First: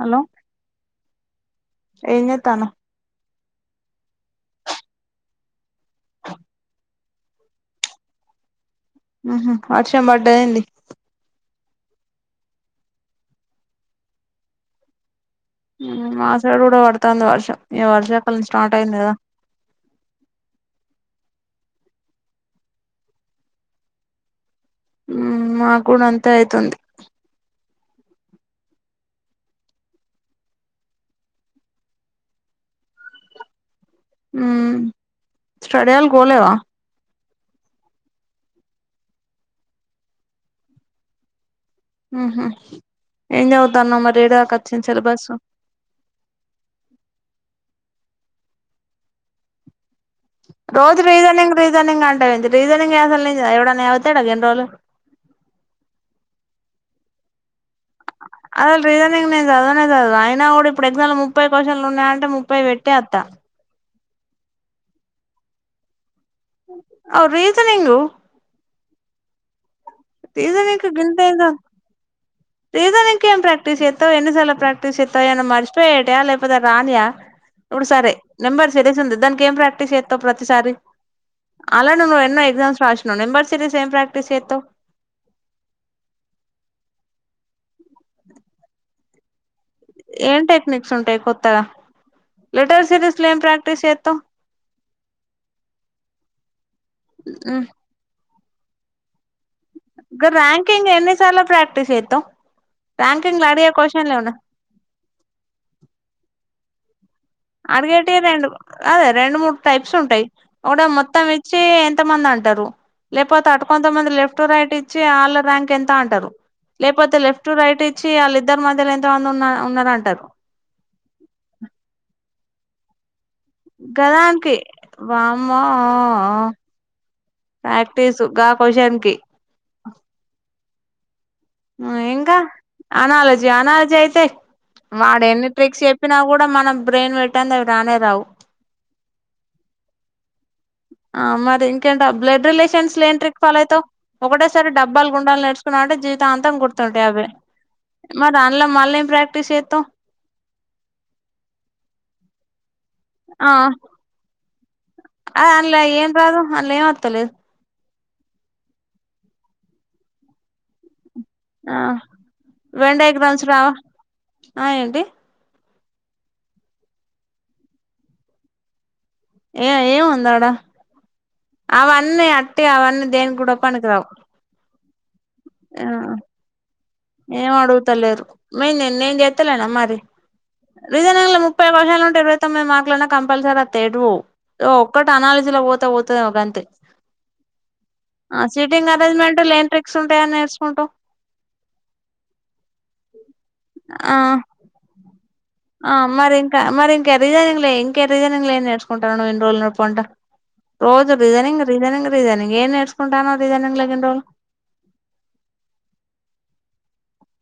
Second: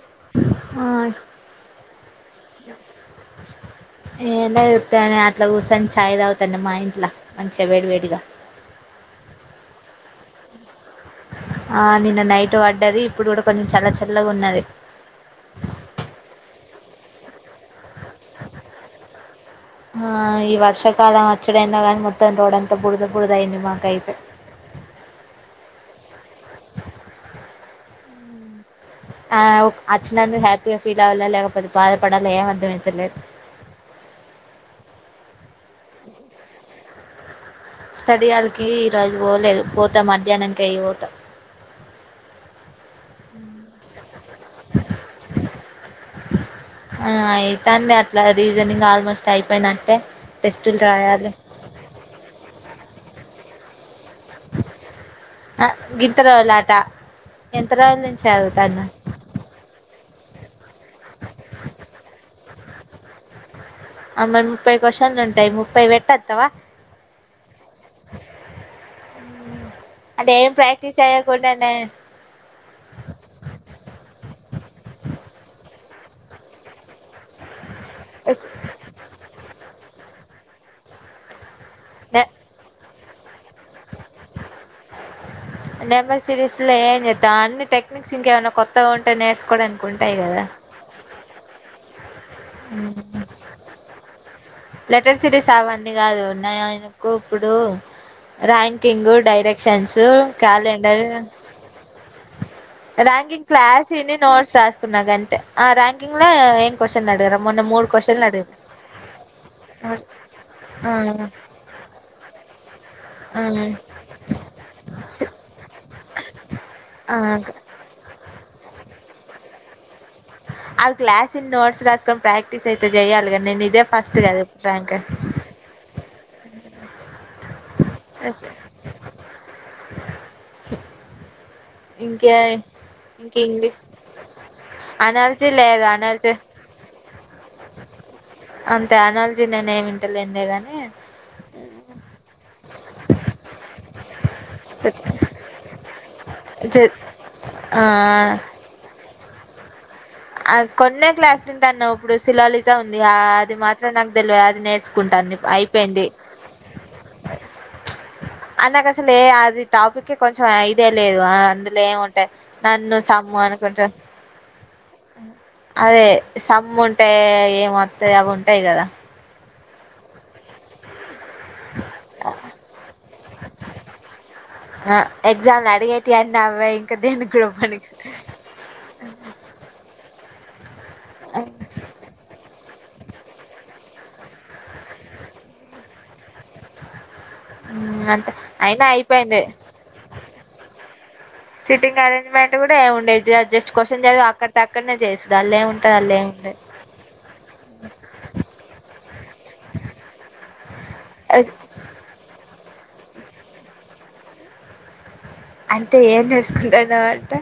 Hello ఆ ఏంచేతనావ్ ఏం లేదు ఉత్తిగనే అట్లా కూర్చోని చాయ్ తాగుతన్న మా ఇంట్లో మంచిగా వేడి వేడిగా ఆహా వర్ష పడ్డద ఏంది ఆ నిన్న నైట్ పడ్డది ఇప్పుడు కూడా కొంచెం చల్ల చల్లగా ఉన్నది మాసైడు కూడా పడుతంది వర్షం ఇక వర్షాకాలం స్టార్ట్ అయింది కదా ఆ ఈ వర్షాకాలం వచ్చుడెందో గానీ మొత్తం రోడ్ంతా బురద బురదయింది మాకైతే మాకూ కుడా అంతే అయితుంది ఆ అచినందుకు హ్యాపీయా ఫీల్ ఆవలే లేకపోతే బాద పాడాల ఏమ్ అర్ధమైతలేదు హుమ్ స్టడీ ఆల్ కి బోలెవా స్టడియళకి ఈరోజు పోలేదు పోతా మధ్యాహ్నంకి అయి పోతా ఉహు ఏంచదువుతునావ్ మరి ఏడ దాకా వచ్చింది సిలబస్ ఆ అయితంది అట్లా రీజనింగ్ ఆల్మోస్ట్ అయిపోయినట్టే టెస్టులు రోజు రాయాలి రీజనింగ్ రీజనింగ్ అంటవెంది రీజనింగ్ అసలు ఎవడన ఆ గిట్టరొలాట అసలు రీజనింగ్ నేను చదవనే చదవ అయినా కూడా ఇప్పుడు ఎగ్జామ్ లో ముప్పై క్వశ్చన్లు ఉన్నాయి అంటే ము ముప్పై పెట్టె వత్తా ఆమె ముప్పై కోశన్లు ఉంటాయి ముప్పై పెట్టీ రీజనింగ్ అంటే ఏం ప్రాక్టీస్ అయ్యాకుండానే రీజనింగ్కి ఏమ్ ప్రాక్టీస్ చతవ్ ఎన్ని సార్లు ప్రాక్టీస్ చతవ్ ఏమైనా మార్చి మర్చిపోయేటివా లేకపోతే రానియ ఇప్పుడు సరే నెంబర్ సిరీస్ ఉంది దానికేం ప్రాక్ ప్రాక్టీస్ చేస్తావు ప్రతిసారి అలా నువ్వు ఎన్నో ఎ్జామ్స్ రాసినను నెంబర్ సిరీస్ ఏమ్ ప్రాక్టీస్ చేస్తావు నెంబర్ సిరీస్స లో ఏన్ చెత అన్ని టెక్నిక్స్ ఇంకా ఏమైనా కొత్తాగా ఉంటే నేర్స్కోడం ఏం టెక్నిక్స్ ఉంటాయి కొత్తగా లెటర్ సిరిస్ లో ఏం ప్రాక్టీస్ చేత్తవ్ లెటర్ సిటీస్ అవన్నీ కాదు ఉన్నాయి ఆయనకు ఇప్పుడు ర్యాంకింగ్ డైరెక్ట్ షెన్సుూ గా ర్యాంకింగ్ క్యాలెండర్ ఎన్నిసార్లు ప్రాక్టీస్ చేత్తవ్ ర్యాంకింగ్ లో అడిగే క్వశ్చన్లు క్లాస్ని ఏమన్నా నోట్స్ రాసుకున్నా గంతే ర్యాంకింగ్ లోం అడిగేటివి రెండు అదే రెం రెండు మూడు టైప్స్ ఉంటాయి ఒకటి ఏమో మొత్తం ఆ ఇచ్చి ఎంత మంది అంటారు లేకపోతే అటు ఆ కొంతమంది లెఫ్ట్ రైట్ ఇచ్చి వాళ్ళ ర్యాంక్ ఎంత అంటారు లేకపోతే ఆ లెఫ్ట్ టు రైట్ ఇచ్చి వాళ్ళ ఇద్దరు మధ్యలో ఎంతో మంది ఉన్న ఉన్నారూ అంటారు అవి క్లాస్ని నోట్స్ రాసుకొని ప్రాక్టీస్ అయితే చెయాలి కానీ నేను ఇదే ఫస్ట్ కదా గదానికి ఫ్రాంక్ వామ్మో ప్రాక్టీసు గా క్వషన్ కి ఇంకా ఇంకే ఇంక అనాలజీ ఇంగ్లీష్ అనాలజీ అయితే వాడు అనాలజీ అన్ని ట్రిక్స్ లేదు చెప్పినా అనాలజీ కూడా మనం బ్రెయిన్ పెట్టంది అవి రానే రావు అంతే అనల్జీ నేనే ఏమి వింటలేనులే గానీ ఆ మరి ఇంకేంట బ్లడ్ రిలేషన్స్ లో ఏం ట్రిక్ ఫాలో అవుతావు ఒకటేసారి డబ్బాలు గుండాలు నేర్చుకున్నా వంటే జీవితాంతం గుర్తుంటాయి అవి ఆ మరి అన్ల మళ్లా ఎం ప్రాక్టీస్ సేత్తావ్ అద్ కొన్నే క్లాస్లుంటన్నవ్, ఇప్పుడు శిలోలిజా ఉంది ఆ అది మాత్రం నాక్ తెల్వ్వదు అది నేస్. కుంటా [unintelligible] అందులో అయిపెంది ఏం రాదు అందులో ఏం వత్తలేదు ఆ నాకసలు ఏ అది టాపిక్ ఏ కొంచెం ఐదేల్ లేదు ఆ అందులో ఏముంటాయి నన్ను వెన్ సమ్ము డయాగ్రామ్స్ రావా అనుకుంటా. ఆ ఏంటి అదే సమ్ ఉంటే ఏ మొత్తయి అవి ఉంటాయి గదా ఇగ ఏం ఉందాడా అవన్నీ అట్టిగా అవన్నీ దేనిగూడ పనికి రావు హ ఎక్జాలో అడిగేటి అన్ని అవే దేనిక్కూడా ఏం పనికి [inaudible] అడుగుతలేరు నేను నేను చెత్తలేనా మరి రీజనింగ్ లా ముప్పై క్వశన్లు ఉంటాయి ఇరువై తొమ్మీది మార్కులనాక్ కంపల్సరీ అత్తయ్ ఎటుపోవ్ ఒక్కటి అనాలజీలో పోతే పోతందేమో గంతే అంతే ఆ అయినా సీటింగ్ అయిపోయింది అరేంజ్మెంట్ లేన్ ట్రిక్స్ ఉంటాయని నేర్చకుంటవ్. సిట్టింగ్ అరేంజ్మెంట్ కూడా ఏం ఉండేయి జ జస్ క్వశన్ ఆ చదువి అక్కట్టి అక్కన్నే చేస్. అల్ల ఆ మరి ఇంకా మరి ఇంక రీజనింగ్ లే ఇంకే రీజనింగ్లో, ఏం నేర్చుకుంటావ్ నువ్వు ఇన్ని రోజుల పొంట. రోజు రీజనింగ్, రీజనింగ్, రీజనింగ్ ఏం నేర్సుకుంటానవ్ రీజనింగ్లగిన్ రోజులు. అంటే ఏం నేర్సుకుంటానవ్ అంటే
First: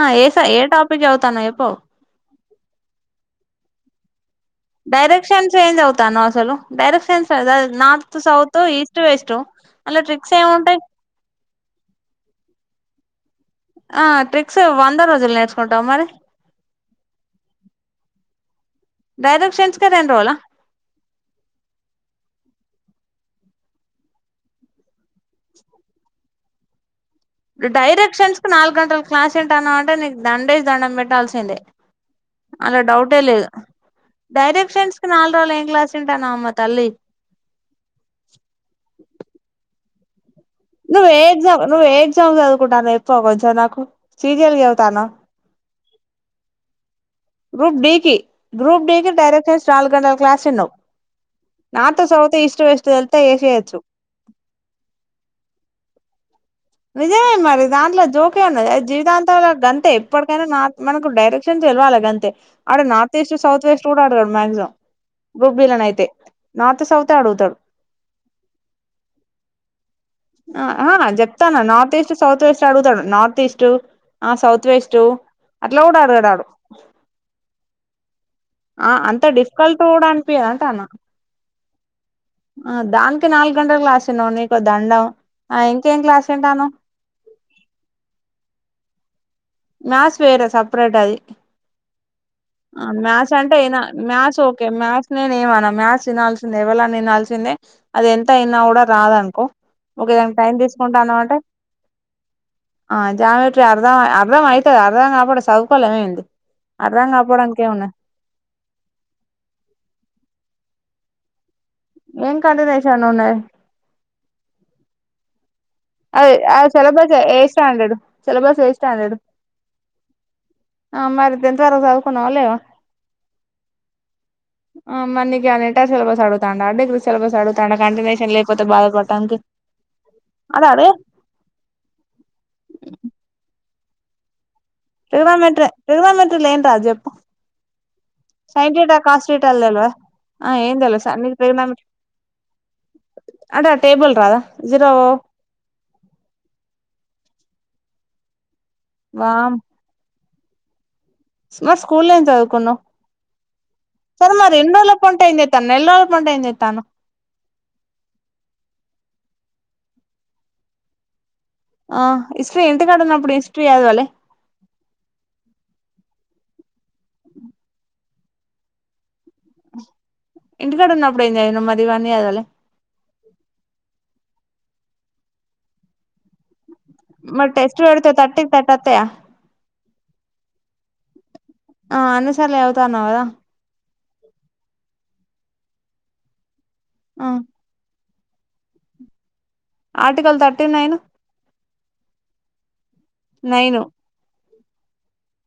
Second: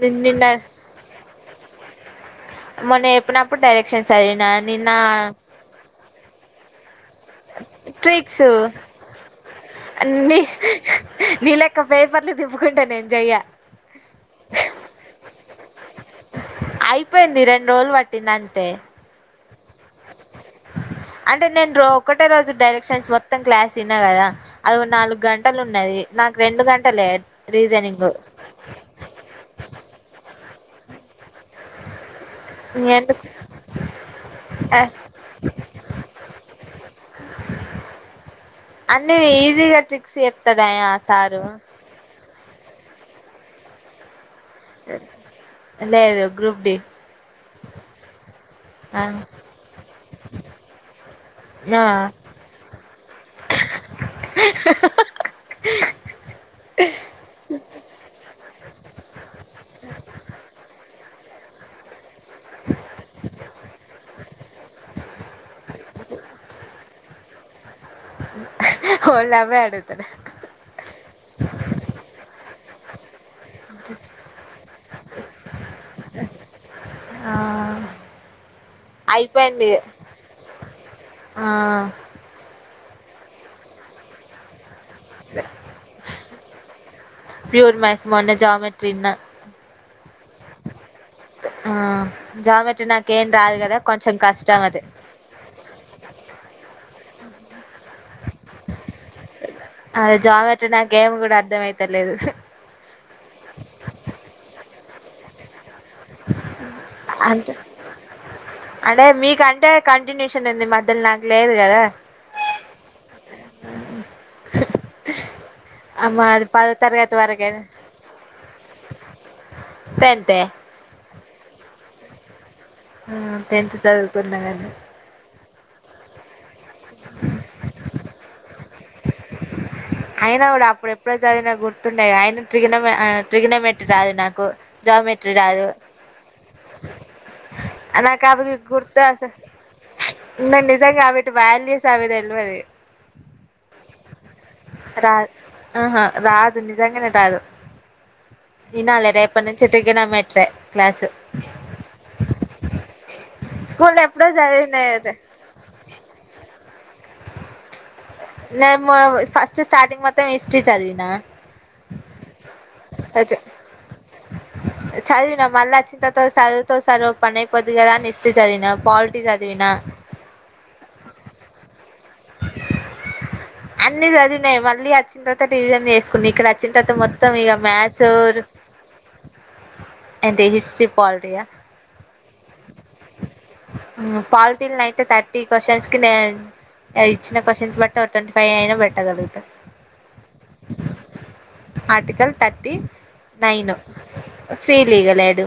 ఆ నిన్న ఏసై ఏ టాపిక్ చదవుతన్నావో జేప్పు మొన్న ఏప్పినప్పుడు డైరెక్షన్స్ చదివి డైరెక్షన్స్ ఏం జవుతాన్నవ్ అసలు directions [unintelligible] north, south, east, west. అలా ట్రిక్స్ అన్ని ఏముంటాయి నీ లేక్క పేపర్లు తిప్పుకుంట నేన్ ఆ ట్రిక్స్ వంద రోజలు నేర్చుకుంటవ్ మరి అయిపెంది రెండు రోజలు పట్టింది అంతే డైరెక్షన్స్ కే రెండు రోజులా అంటే నేన్ రో ఒకటే రోజు డైరెక్ క్షన్స్ మొత్తం క్లాస్ ఇన్నా గదా అదొ నాలుగంటలున్యాది నాకు రెండు గంటలే. రీజనింగ్ డైరెక్షన్స్ కు నాలుగ్ గంటల్ క్లాస్ ఇంటాన్నవంటే నీకు దండేస్ దండం పెట్టాల్సిందే. అన్లా డౌటే ఎందుకు లేదు డైరెక్షన్స్ కి నాల్ రోజులు ఏం క్లాస్ ఇంటన్నావమ్మ తల్లి. అన్నీ ఈజీ నువ్వు ఏ ఎగ్జామ్ ఏ ఎగ్జామ్ చదువు కుంటన్నావో చెప్తావా కొంచెం నాకు సీరియల్ గా చెబుతాన్న లేదు గ్రూప్ డి గ్రూప్ డికి, గ్రూప్ ఆ డికి డైరెక్షన్స్ నాలుగంటల క్లాస్ ఇన్నావ్. నార్త్ సౌత్ ఈస్ట్ వెస్ట్ తెలితే ఏసేయ్యొచ్చు హా హా నిజమే మరి దాంట్లో జోక్ ఏం ఉన్నది అది జీవితాంతం, ఇగ గంతే ఎప్పడికైనా నార్త్ మనకు డైరెక్షన్స్ తెల్వాలే గంతే. ఆడ నార్త్ ఈస్ట్ సౌత్ వెస్ట్ కూడా అడగడు మాక్సిమమ్ గ్రూప్ బిలనైతే నార్త్ సౌత్ ఏ అడుగుతాడు వాళ్లు అవే అడుగుతడు తన్న నార్త్ ఈస్ట్ సౌత్ వెస్ట్ ఏ అడుగుతాడు, నార్త్ ఈస్ట్ ఆ సౌత్ వెస్ట్. అట్లా కూడా అడగడాడు ఆ ఆ అంత అయిపోయింది డిఫికల్ట్ కూడా అనిపియదు అంటానా ఆ ఆ దానికి నాలుగు గంటలు క్లాస విన్నావ్ నీకు ఒక దండం ఆ ఇంకేం క్లాస్ వింటానవ్ ప్యూర్ మ్యాథ్స్ మొన్నే జ్యామెట్రీ విన్నా మాస్ వేరు సపరేట్ అది జ అ మ్యాథ్స్ అంటే ఏనా మ్యాథ్స్ ఓకే అది మ్యాథ్స్ నేనేం అన మ్యాథ్స్ వినాల్సింద ఎవలన వినాల్సిందే అది ఎంత ఇన కూడా రాదనుకో ఒకె అది దానికి టైమ్ జామెట్రీ తీసుకుంటా నాకేం అన్నవంటే కూడా అర్థం అయితలేదు ఆ జ్యామెట్రీ అర్థం అయ్ అ అర్థం అయితది అర్థం కాకపోతే చదువుకోలేమా ఏంది అర్థం అంటే కాకపోవడానికి ఏం ఉన్నది అంటే మీకంటే కంటిన్యూషన్ ఉంది మధ్యల నాకు లేదు కదా ఏం కంటూనేషన్ ఉన్నది ఇష్ అది ఆ సిలబస్ ఏ స్టాండర్డ్ సిలబస్ ఏ స్టాండర్డ్ పెంతే మరి టెన్త్ వరకు చదువుకున్నవ లేవ ఆ టెన్త్ చదువుకున్న కని యానంటే సిలబస్ అడుగుతండా అంటే ఇపుడు సిలబస్ అడుగుతాండ కంటిన్యూషన్ లేకపోతే బాధపడడానికి అయినా కూడా అప్పుడెప్పుడో చదివినవి గుర్తుంటాయా అయిన ట్రిగన ఆ ట్రిగనమెట్రీ రాదు నాకు జామెట్రీ రాదు ట్రిగనమెట్రీ ట్రిగనమెట్రీల ఏం రాదు జేప్పు నాకు సైన్ టీటా కాస్ టీటాలు తెల్వదా ఆ నేన్ ఏం నిజంగా తెలుసా అవిటి నీకు వాల్యూస్ ట్రిగ్నోమెట్రీ అవి తెల్వది అంటే ఆ టేబుల్ రాదా జీరో రాదు ఆహా రాదు నిజంగానే రాదు ఇనాలే రేపటి వామ్ నుంచి టిగనమెట్రే క్లాసు మరి స్కూల ఏం చదువుకున్నవ్ స్కూల్లో ఎప్పుడో సరే మరి ఇన్ని చదివిన రోజుల పొంటి ఏం జేతనవ్ నెల రోజుల పొంటి ఏం చేతనవ్ నేను మొ ఫస్ట్ స్టార్టింగ్ మొత్తం హిస్టరీ చదివినా ఆ హిస్టరీ ఇంటికాడ అ ఉన్నప్పుడు చ హిస్టరీ చదవలే చదివినా మళ్ల వచ్చిన తర్వాత తో సదువుతో సరు ఒక పని అయిపోది కదా అని హిస్ట్రీ చదివిన పాల్ ఇంటికాడు ఉన్నప్పుడు ఏం చదివినవ్ మరి ఇవన్ని అన్ని చదివినయే మళ్ళీ వచ్చిన తర్వాత రివిజన్ చేసుకుని ఇక్కడ అ వచ్చిన తరువాత మొత్తం మరి ఇగ టెస్ట్ మ్యాథ్స్ పెడితే థర్టీకి థర్టీ వత్తయా అండ్ తేజస్ చి పాలిటీయా ఆ అన్నిసార్ల చదువుతా అన్నవు కదా పాలిటీల్ అయితే థర్టీ క్వశ్చన్స్ కి నెన్ ఆ ఇచ్చిన క్వశ్చన్స్ బట్టి టో ట్వంటీ ఫైవ్ అయినా పెట్టగలుగుత article thirty nine article thirty nine nine feel ఇగ లేడు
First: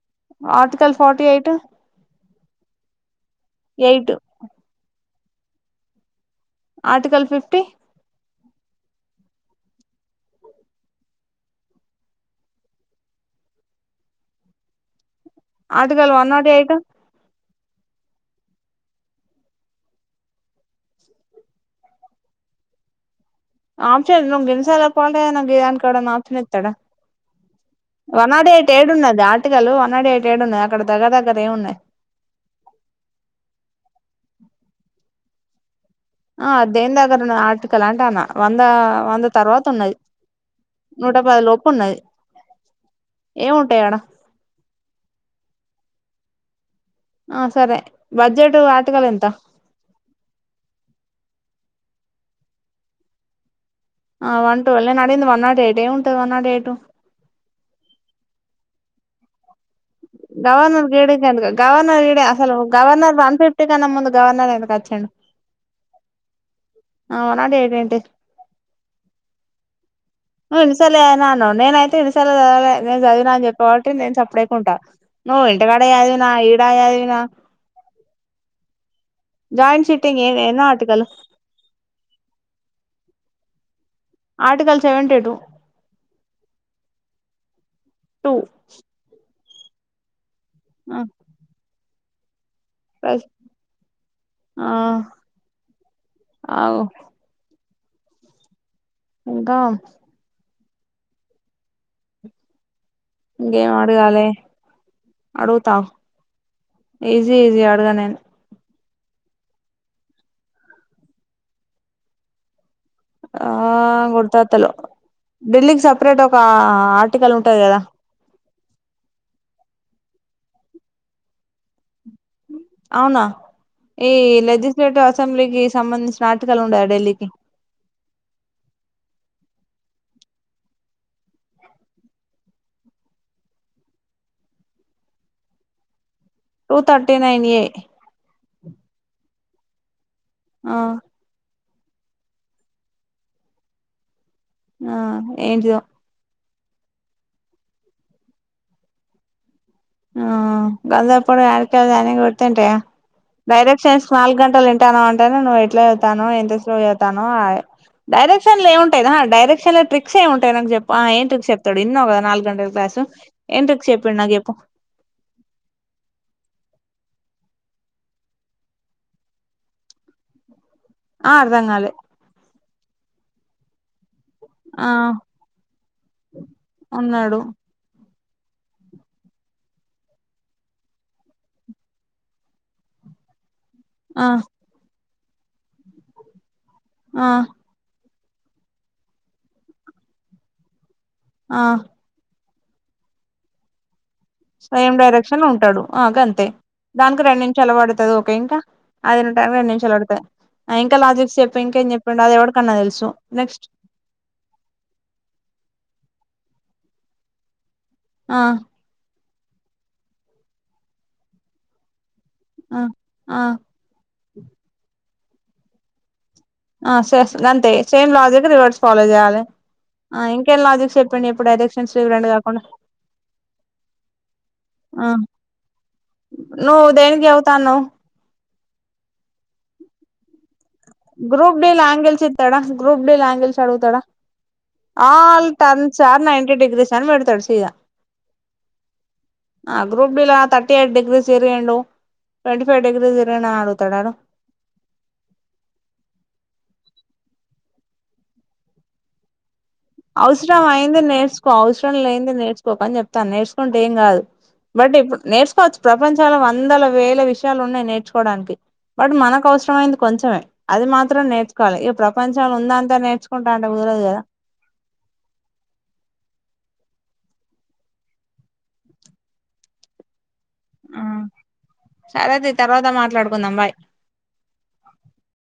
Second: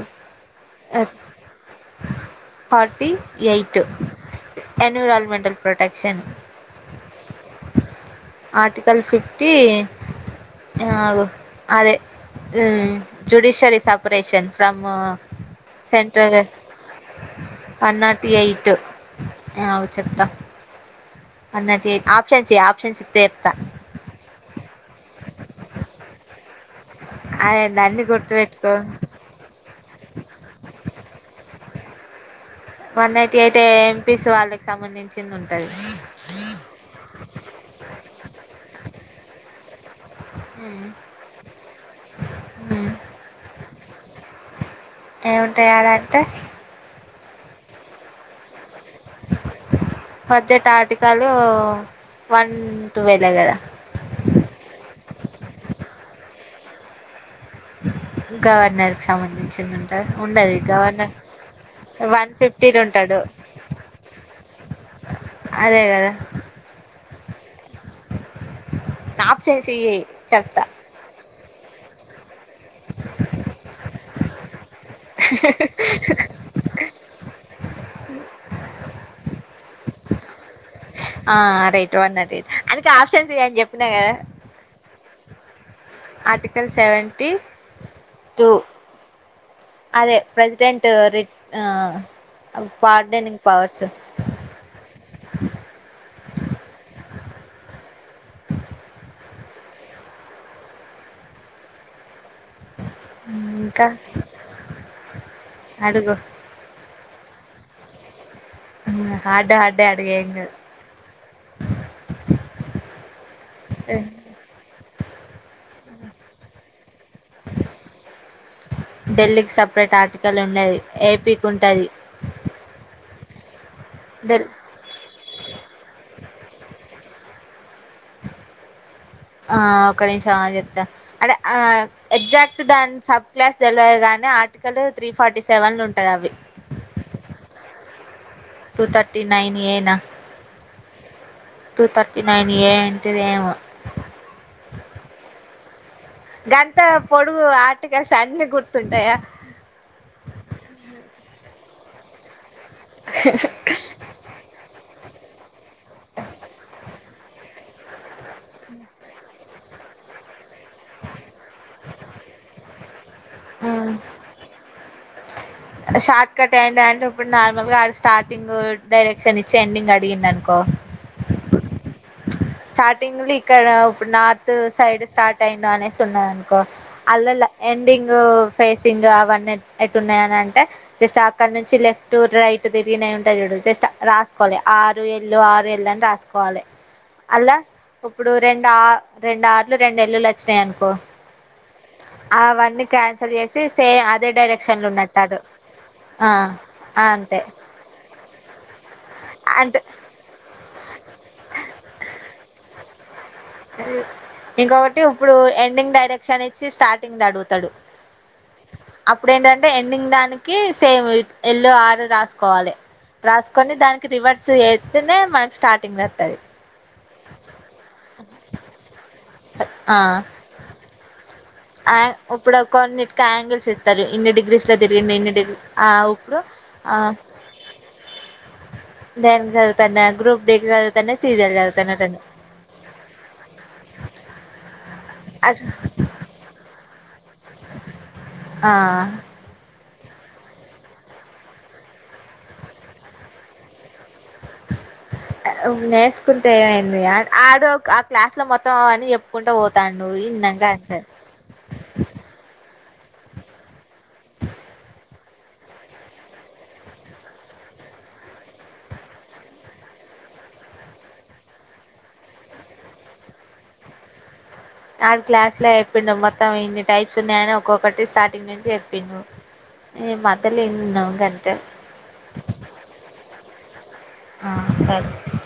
article forty eight forty eight environmental protection article fifty article fifty ఆగు అదే ఊ judiciary separation from article one central not eight one not eight ఆగు చెప్తా అన్నది ఆప్షన్స్ చెయ్ option చెయ్ ఆప్షన్ నువు గిన్ని సార్లు పాంట్ అయినంక గీదానికి ఎవడన్నా ఆప్షన్ ఇత్తడ అదేంది అన్నీ వన్ నాట్ ఎయిట్ గుర్తుపెట్టుకో ఏడు ఉన్నది ఆర్టికల్ వన్ నాట్ ఎయిట్ ఏడు ఉన్నది అక్కడ దగ్గర దగ్గర ఏ న్నాయి వన్ నాట్ ఎయిట్ ఎంపీస్ వాళ్ళకి సంబంధించింది ఉంటది ఆ దేని దగ్గర ఆటికల్ అంటే అన్న వంద వంద తర్వాత ఉన్నది నూట పది లోపు ఉన్నది ఏం ఉంటాయి అడా అట్ట ఆ సరే బడ్జెట్ ఆర్టికల్ ఎంత బడ్జెట్ ఆర్టికల్ వన్ ట్వోవెల్ కదా ఆ వన్ టువల్ నేను అడిగింది వన్ నాట్ ఎయిట్ ఏమింటది వన్ నాట్ ఎయిట్ గవర్నర్కి సంబంధించి గవర్నర్ గిడ కంద గవర్నర్ గిడ వన్ అసలు ఫిఫ్టీలో గవర్నర్ ఉంటాడు వన్ ఫిఫ్టీ కన్నా ముందు గవర్నర్ కచ్చను అదే కదా ఆ వన్ నాట్ ఎయిట్ ఏంటి నాపు చేసయే ఇంసాల నా న ఒన్నేన యితే ఇంస నేను చదివిన అని చెప్పే ఒకట్టి నేను సప్పడ అకుంటా నువ్వు ఇంటకాడ చదివిన ఈడా చదివిన ఉ జాయింట్ సిటింగ్ ఆ ఏ నాట్ ఆ రైట్ వన్ నాట్ ఎయిట్ అందుక ఆప్షన్స్ ఈ అని చెప్ article seventy two article seventy two అదే ప్రెసిడెంట్ రీ ఆ పాట్దేన్నికు పవర్స్ అవు ఇంకా ఇంగేం ఇంకా అడుగాలే అడుగుతాఅగు అడుగు ఈజీ ఈజీ అడగా నేను హార్ట హార్టే అడిగే ఏం కాదు ఆ ముడుతాతలు ఢిల్లీకి సపరేట్ ఒక ఆర్టికల్ ఉంటది కదా ఢిల్లీకి సపరేట్ ఆర్టికల్ ఉండది ఏపీకి ఉంటది అవునా ఏ డెల్ లెజిస్లేటివ్ అసెంబ్లీకి సంబంధించిన ఆర్టికల్ ఉండయా ఢిల్లీకి ఆ ఒక్క నిమిషం అగు చెప్తా అంటే ఆ ఎగ్జాక్ట్ దాన్ని సబ్ కాస్ట్ తెలీదు కానీ అ ఆర్టికల్ త్రీ ఫార్టీ సెవెన్ లో ఉంటది అవి టూ థర్టీ నైన్ ఏ టూ థర్టీ నైన్ ఏనా ఆ టూ థర్టీ నైన్ ఏ అంటేది ఏమో ఆ ఏంటిదొ గంత పొడుగు ఆర్టికల్స్ అన్నిీ గుర్తుంటాయా ఆ గల్లప్పుడు ఆడికే గాని గుర్తుంటయా డైరెక్షన్స్ నాలుగ్గంటల్ ఇంటాను అంటేనే నువ్వు ఎట్ల చవుతావు ఎంత సేపు చవుతానవ్ ఆ డైరెక్షన్లేం ఉంటయి రా డైరెక్షన్ల ట్రిక్సేం ఉంటయి నాక్ జెప్పు ఆ ఏం ట్రిక్స్ చెప్తడు ఇన్నవ్ గద నాల్గంట క్లాసు ఏం ట్రిక్స్ చెప్పిండు నాకు చెప్పు నార్మల్గా ఆడ స్టార్టింగూ డైరెక్షనిచ్చి ఎండింగ్ అడిగిండనుకో ఆ అర్థంగాలే స్టార్టింగుల్నే ఇక్కడా ఉప్పుడ్ నా ద్ ఆ సైడు స్టార్టయిందా అనేసి ఉన్నదనుకో ఉన్నాడు అల్లల్ల ఎండింగ్ గూ ఫేసింగ్ అవన్నెట్ ఎట్టున్నయనంటె జస్ట్ అక్కన్నుంచి లెఫ్టు రైట్ తిరిగిన యి ఉంటై జూడు జస్ట్ ఆ రాసుకోవాలి ఆరు ఎల్లు ఆరు ఎల్లు అన్ రాసుకోవాలి ఆ అలా ఇప్పుడు రెండా రెండార్లు రెండేళ్ళులొచ్చినయనుకో ఆ అవన్ని క్యాన్సల్ జేసి సే సేమ్ డైరెక్షన్ ఉంటడు ఆ గంతే దానికి అంతే రెండు నిమిషాలు పడుతది ఓకే ఇంకా అదినటానికి రెండు అంటే నిమిషాలు పడుతాయి ఆ ఇంక లాజిక్స్ జెప్ప ఇంకేంజెప్పిండు అదెవరికన్న తెలుసు నెక్స్ట్ ఇంకొకటి ఇప్పుడు ఎండింగ్ డైరెక్షనిచ్చి స్టార్టింగ్దడుగుతడు ఆ అప్పుడేంటంటే ఎండింగ్ దానికీ సేమ్ ఎల్లు ఆరు రాస్ కోవాలె ఆ ఆ రాసుకొని దానికి రివర్స్ జేత్తెనే మనకి స్టార్టింగ్దత్తది ఆ సెస్ అంతే సేమ్ లాజిక్ రివర్స్ ఫాలో జెయ్యాలె ఆ ఇంకేం లాజిక్సెప్పిండు అ ఇప్పుడు కొన్నిట్కాంగిల్స్ ఇస్తరు ఇన్ని డిగ్రీస్ల ఆ తిరిగింది ఇన్ని డిగ్ ఆ ఇప్పుడు నువ్వు దేనికినికి చవుతాన్నవ్ నేన్ జదుతన్నా గ్రూప్ డీకి చదువుతాన్నా సీరియల్ గ్రూప్ డీల చదువుతాన్నా రెండు ఆంగెల్స్ ఇత్తడా గ్రూప్ డీల ఆంగెల్స్ అడగుతడా all turns are ninety degrees అని పెడతాడు సీదా ఆ ఆ గ్రూప్ డీలా థర్టీయైట్ డిగ్రీస్ ఇరగిండు ట్వంటీ ఫైవ్ డిగ్రీస్ ఇరగినా అడుగుతడాడు ఉప్ నేర్సుకుంటేమైంది ఆడు ఆ క్లాస్ ల మొత్తం అవన్ని చెప్పుకుంట పో అవసరం అయింది నేర్సుకో అవసరం లేంది నేర్చుకోకన్ జెప్తాన నేర్సుకుంటె ఏంగాదు బట్ ఇప్పు నేర్సుకోవచ్చు ప్రపంచాలు వందల వేల విషయాలున్నాయ్ నేర్చుకోడానికి బట్ మనకవసరమైంది కొంచెమే అది మాత్రం నేర్చుకోవాలిఇగ ప్రపంచంలుందంత నేర్చుకుంటా అంటె కు దురదు గదా సారు క్లాస్ల చెప్పండు మొత్తం ఇన్ని టైప్సున్నయని ఒక్కొక్కటి స్టార్టింగ్ నుంచి చెప్పిండు ఈ మాటలిన్నవ్ గంతే సరే తి తర్వాత మాట్లాడుకుందాం బాయ్ ఆ సరే